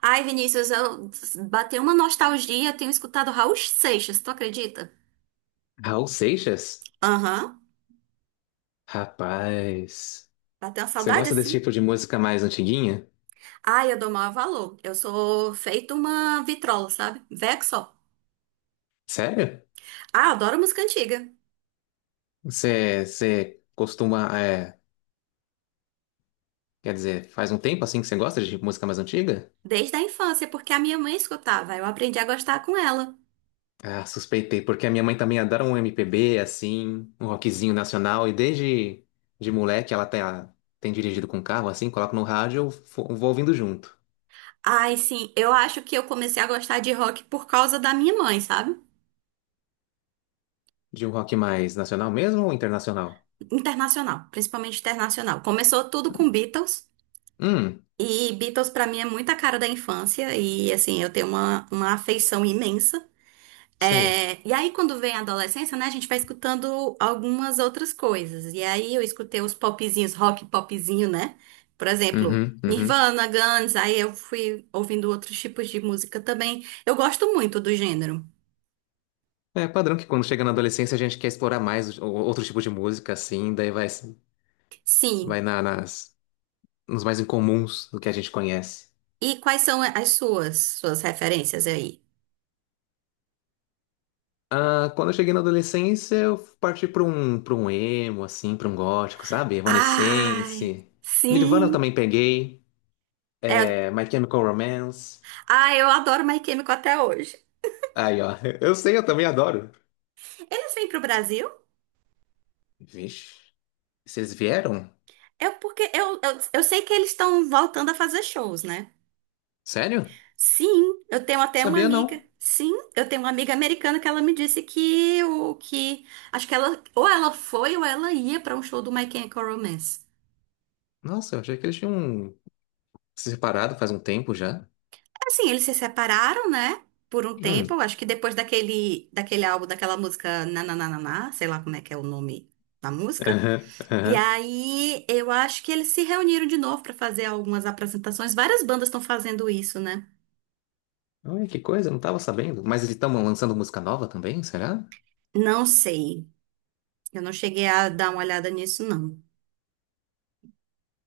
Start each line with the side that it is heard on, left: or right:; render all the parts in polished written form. right: Ai, Vinícius, eu bateu uma nostalgia, tenho escutado Raul Seixas, tu acredita?
left: Raul Seixas?
right: Aham.
left: Rapaz,
right: Bateu uma
left: você
right: saudade
left: gosta desse
right: assim?
left: tipo de música mais antiguinha?
right: Ai, eu dou maior valor. Eu sou feito uma vitrola, sabe? Veco só.
left: Sério?
right: Ah, adoro música antiga.
left: você costuma, quer dizer, faz um tempo assim que você gosta de música mais antiga?
right: Desde a infância, porque a minha mãe escutava. Eu aprendi a gostar com ela.
left: Ah, suspeitei, porque a minha mãe também adora um MPB, assim, um rockzinho nacional, e desde de moleque ela tem, tem dirigido com carro, assim, coloca no rádio, vou ouvindo junto.
right: Ai, sim, eu acho que eu comecei a gostar de rock por causa da minha mãe, sabe?
left: De um rock mais nacional mesmo ou internacional?
right: Internacional, principalmente internacional. Começou tudo com Beatles.
left: Hum,
right: E Beatles pra mim é muita cara da infância e assim, eu tenho uma afeição imensa.
left: sei.
right: É, e aí quando vem a adolescência, né, a gente vai escutando algumas outras coisas. E aí eu escutei os popzinhos, rock popzinho, né? Por exemplo,
left: Uhum, uhum.
right: Nirvana, Guns, aí eu fui ouvindo outros tipos de música também. Eu gosto muito do gênero.
left: É padrão que quando chega na adolescência a gente quer explorar mais outro tipo de música, assim, daí vai,
right: Sim.
left: nas, nos mais incomuns do que a gente conhece.
right: E quais são as suas referências aí?
left: Ah, quando eu cheguei na adolescência, eu parti para um emo, assim, para um gótico, sabe?
right: Ai,
left: Evanescence. Nirvana eu
right: sim.
left: também peguei.
right: É,
left: É, My Chemical Romance.
right: ah, eu adoro My Chemical até hoje.
left: Aí, ó. Eu sei, eu também adoro.
right: Eles vêm pro Brasil?
left: Vixe. Vocês vieram?
right: É porque eu sei que eles estão voltando a fazer shows, né?
left: Sério?
right: Sim, eu tenho até uma
left: Sabia
right: amiga.
left: não.
right: Sim, eu tenho uma amiga americana que ela me disse que o que acho que ela ou ela foi ou ela ia pra um show do My Chemical Romance.
left: Nossa, eu achei que eles tinham se separado faz um tempo já.
right: Assim, eles se separaram, né? Por um tempo,
left: Hum.
right: eu acho que depois daquele álbum, daquela música Nananana, sei lá como é que é o nome da música.
left: Aham,
right: E
left: aham.
right: aí, eu acho que eles se reuniram de novo pra fazer algumas apresentações. Várias bandas estão fazendo isso, né?
left: Olha que coisa, eu não tava sabendo. Mas eles estão lançando música nova também, será?
right: Não sei. Eu não cheguei a dar uma olhada nisso, não.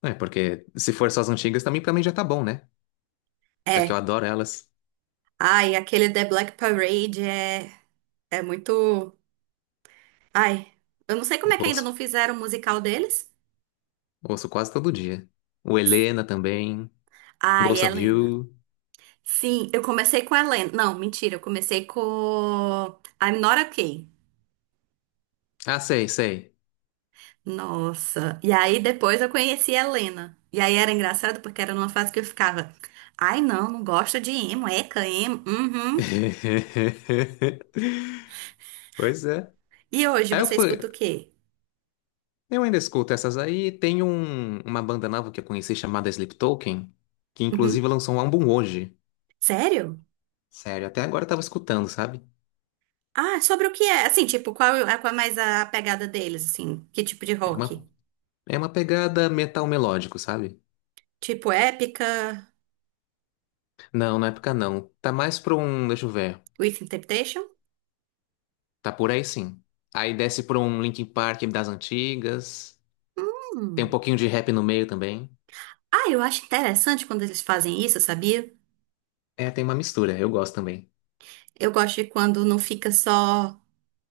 left: É, porque se for só as antigas também, pra mim já tá bom, né? Já que eu
right: É.
left: adoro elas.
right: Ai, aquele The Black Parade é muito. Ai, eu não sei como
left: Eu
right: é que ainda não
left: ouço,
right: fizeram o musical deles.
left: ouço quase todo dia. O Helena também.
right: Ai,
left: Ghost of
right: Helena.
left: You.
right: Sim, eu comecei com Helena. Não, mentira, eu comecei com I'm Not Okay.
left: Ah, sei, sei.
right: Nossa. E aí depois eu conheci a Helena. E aí era engraçado porque era numa fase que eu ficava. Ai, não, não gosto de emo, eca, emo. Uhum.
left: Pois é.
right: E hoje
left: Aí eu
right: você escuta
left: fui.
right: o quê?
left: Eu ainda escuto essas aí. Uma banda nova que eu conheci chamada Sleep Token, que inclusive
right: Uhum.
left: lançou um álbum hoje.
right: Sério?
left: Sério, até agora eu tava escutando, sabe?
right: Ah, sobre o que é? Assim, tipo, qual é mais a pegada deles, assim? Que tipo de
left: É
right: rock?
left: uma, É uma pegada metal melódico, sabe?
right: Tipo épica,
left: Não, na época não. Tá mais pra um, deixa eu ver.
right: with interpretation?
left: Tá por aí sim. Aí desce pra um Linkin Park das antigas. Tem um
right: Hum.
left: pouquinho de rap no meio também.
right: Ah, eu acho interessante quando eles fazem isso, sabia?
left: É, tem uma mistura, eu gosto também.
right: Eu gosto de quando não fica só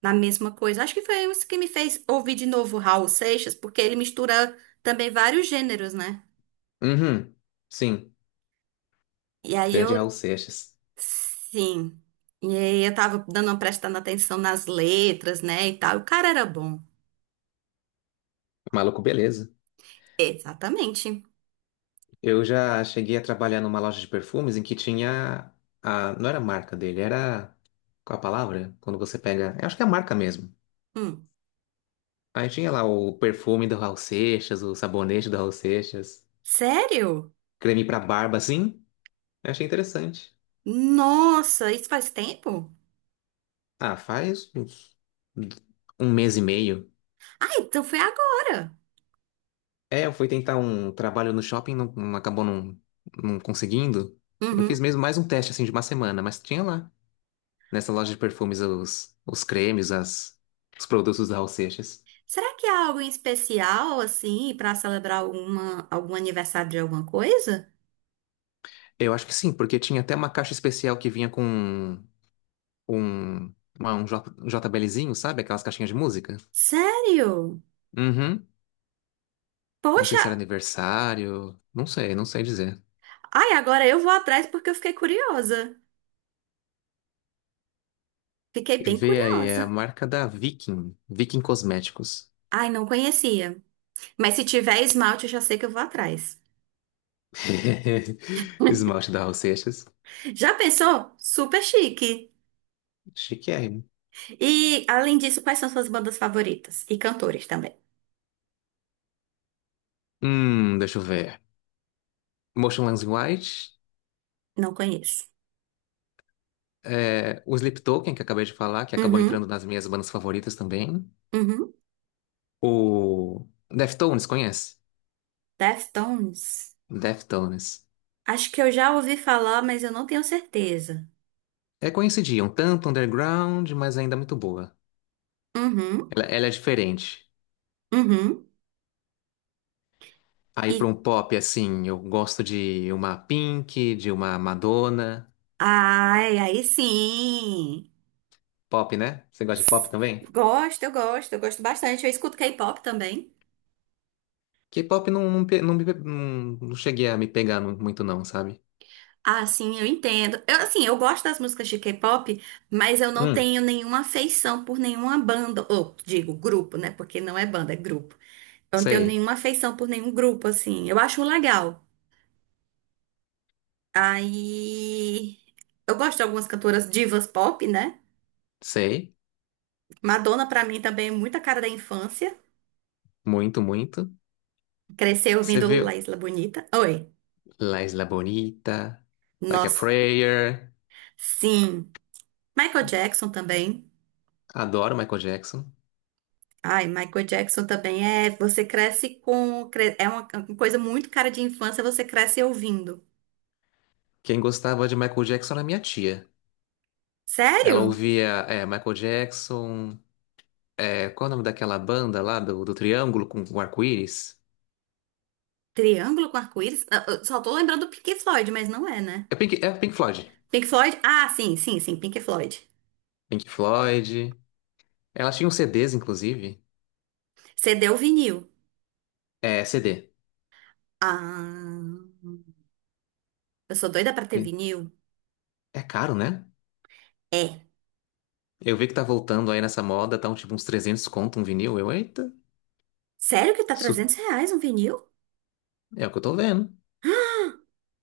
right: na mesma coisa. Acho que foi isso que me fez ouvir de novo Raul Seixas, porque ele mistura também vários gêneros, né?
left: Uhum, sim.
right: E aí eu,
left: Grande Raul Seixas.
right: sim. E aí eu tava dando uma prestando atenção nas letras, né, e tal. O cara era bom.
left: Maluco, beleza.
right: Exatamente.
left: Eu já cheguei a trabalhar numa loja de perfumes em que tinha a... Não era a marca dele, era... Qual a palavra? Quando você pega... Eu acho que é a marca mesmo.
right: Hum.
left: Aí tinha lá o perfume do Raul Seixas, o sabonete do Raul Seixas,
right: Sério?
left: creme pra barba, assim. Eu achei interessante.
right: Nossa, isso faz tempo?
left: Ah, faz uns, um mês e meio.
right: Ah, então foi agora.
left: É, eu fui tentar um trabalho no shopping, não acabou não, não conseguindo. Eu fiz
right: Uhum.
left: mesmo mais um teste assim de uma semana, mas tinha lá, nessa loja de perfumes, os cremes, os produtos da Raul Seixas.
right: Será que há algo em especial, assim, para celebrar algum aniversário de alguma coisa?
left: Eu acho que sim, porque tinha até uma caixa especial que vinha com um JBLzinho, sabe? Aquelas caixinhas de música.
right: Sério?
left: Uhum. Não sei
right: Poxa,
left: se era aniversário, não sei, não sei dizer.
right: ai, agora eu vou atrás porque eu fiquei curiosa. Fiquei bem
left: Vê aí, é a
right: curiosa.
left: marca da Viking, Viking Cosméticos.
right: Ai, não conhecia. Mas se tiver esmalte, eu já sei que eu vou atrás.
left: Esmalte da Raul Seixas.
right: Já pensou? Super chique.
left: Chiquérrimo.
right: E, além disso, quais são suas bandas favoritas? E cantores também.
left: Deixa eu ver. Motionless in White.
right: Não conheço.
left: É, o Sleep Token, que eu acabei de falar, que acabou
right: Uhum,
left: entrando nas minhas bandas favoritas também.
right: uhum.
left: O Deftones, conhece?
right: Deftones.
left: Deftones.
right: Acho que eu já ouvi falar, mas eu não tenho certeza.
left: É conhecidinha, um tanto underground, mas ainda muito boa.
right: Uhum,
left: Ela é diferente.
right: uhum.
left: Aí para um
right: E
left: pop, assim, eu gosto de uma Pink, de uma Madonna.
right: ai, aí sim.
left: Pop, né? Você gosta de pop também?
right: Gosto, eu gosto, eu gosto bastante. Eu escuto K-pop também.
left: K-pop não, não, pe- não, me não, não cheguei a muito, não, sabe?
right: Ah, sim, eu entendo. Eu, assim, eu gosto das músicas de K-pop, mas eu não
left: Hum,
right: tenho nenhuma afeição por nenhuma banda, ou digo grupo, né? Porque não é banda, é grupo. Eu não tenho
left: sei,
right: nenhuma afeição por nenhum grupo, assim. Eu acho legal. Aí, eu gosto de algumas cantoras divas pop, né?
left: sei,
right: Madonna, pra mim, também é muita cara da infância.
left: muito, muito.
right: Cresceu
left: Você
right: ouvindo La
left: viu
right: Isla Bonita. Oi.
left: La Isla Bonita, Like a
right: Nossa.
left: Prayer,
right: Sim. Michael Jackson também.
left: adoro Michael Jackson.
right: Ai, Michael Jackson também é. Você cresce com. É uma coisa muito cara de infância, você cresce ouvindo.
left: Quem gostava de Michael Jackson era minha tia. Ela
right: Sério?
left: ouvia Michael Jackson, é, qual é o nome daquela banda lá do Triângulo com o arco-íris?
right: Triângulo com arco-íris? Ah, eu só tô lembrando do Pink Floyd, mas não é, né?
left: É Pink Floyd.
right: Pink Floyd? Ah, sim, sim, sim, Pink Floyd.
left: Pink Floyd. Ela tinha uns CDs, inclusive.
right: CD ou vinil?
left: É, CD.
right: Ah. Eu sou doida pra ter vinil?
left: É caro, né?
right: É.
left: Eu vi que tá voltando aí nessa moda, tá um, tipo uns 300 conto um vinil. Eu, eita,
right: Sério que tá
left: isso
right: R$ 300 um vinil?
left: é o que eu tô vendo.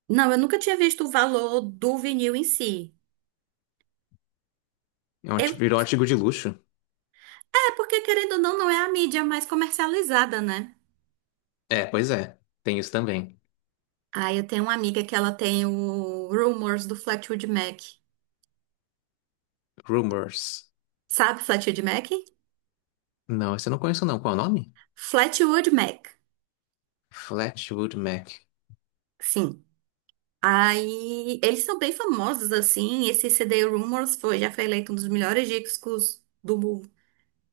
right: Não, eu nunca tinha visto o valor do vinil em si. Eu,
left: Virou um artigo de luxo.
right: é, porque querendo ou não, não é a mídia mais comercializada, né?
left: É, pois é, tem isso também.
right: Aí eu tenho uma amiga que ela tem o Rumors do Fleetwood Mac.
left: Rumors.
right: Sabe Fleetwood Mac?
left: Não, esse eu não conheço não. Qual é o nome?
right: Fleetwood Mac,
left: Flatwood Mac.
right: sim. Aí eles são bem famosos, assim. Esse CD Rumors foi, já foi eleito um dos melhores discos do,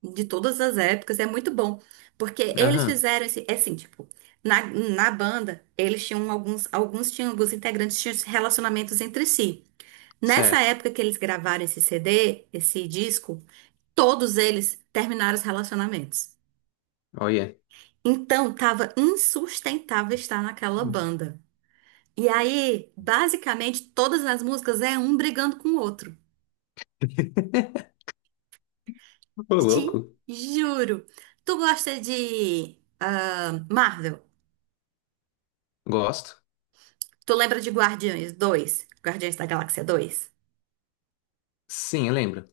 right: de todas as épocas, é muito bom. Porque eles
left: Aham,
right: fizeram esse, é assim, tipo, na, na banda, eles tinham alguns integrantes tinham relacionamentos entre si. Nessa
left: certo.
right: época que eles gravaram esse CD, esse disco, todos eles terminaram os relacionamentos.
left: Olha.
right: Então, tava insustentável estar naquela banda. E aí, basicamente, todas as músicas é um brigando com o outro.
left: Ô,
right: Te
left: louco.
right: juro. Tu gosta de Marvel?
left: Gosto.
right: Tu lembra de Guardiões 2, Guardiões da Galáxia 2?
left: Sim, eu lembro.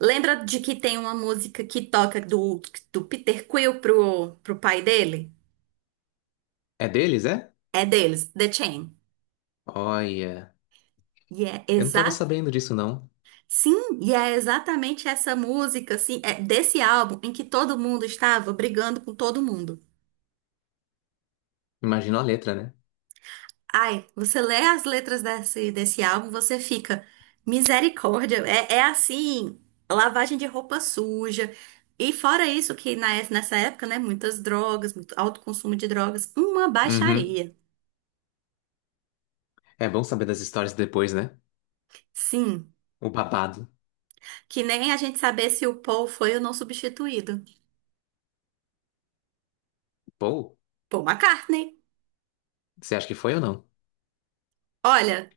right: Lembra de que tem uma música que toca do Peter Quill pro pai dele?
left: É deles, é?
right: É deles, The Chain.
left: Olha.
right: E é
left: Eu não tava
right: exato.
left: sabendo disso, não.
right: Sim, e é exatamente essa música, assim, é desse, álbum em que todo mundo estava brigando com todo mundo.
left: Imagino a letra, né?
right: Ai, você lê as letras desse, desse álbum, você fica, misericórdia, é, é assim, lavagem de roupa suja. E fora isso, que nessa época, né, muitas drogas, muito alto consumo de drogas, uma
left: Uhum.
right: baixaria.
left: É bom saber das histórias depois, né?
right: Sim,
left: O babado.
right: que nem a gente saber se o Paul foi ou não substituído.
left: Pô,
right: Paul McCartney.
left: você acha que foi ou não?
right: Olha,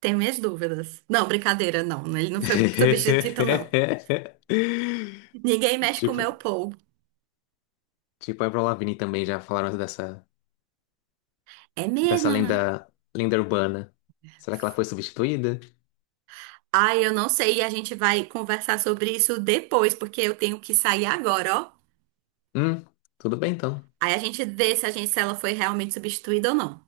right: tem minhas dúvidas. Não, brincadeira, não. Ele não foi substituído, não. Ninguém mexe com o meu
left: Tipo,
right: Paul.
left: tipo, a Avril Lavigne também já falaram dessa,
right: É
left: dessa
right: mesmo, né?
left: lenda, lenda urbana. Será que ela foi substituída?
right: Ai, eu não sei, e a gente vai conversar sobre isso depois, porque eu tenho que sair agora, ó.
left: Hum, tudo bem então.
right: Aí a gente vê se a gente, se ela foi realmente substituída ou não.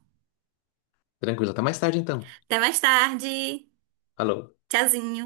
left: Tranquilo, até mais tarde então.
right: Até mais tarde.
left: Falou.
right: Tchauzinho.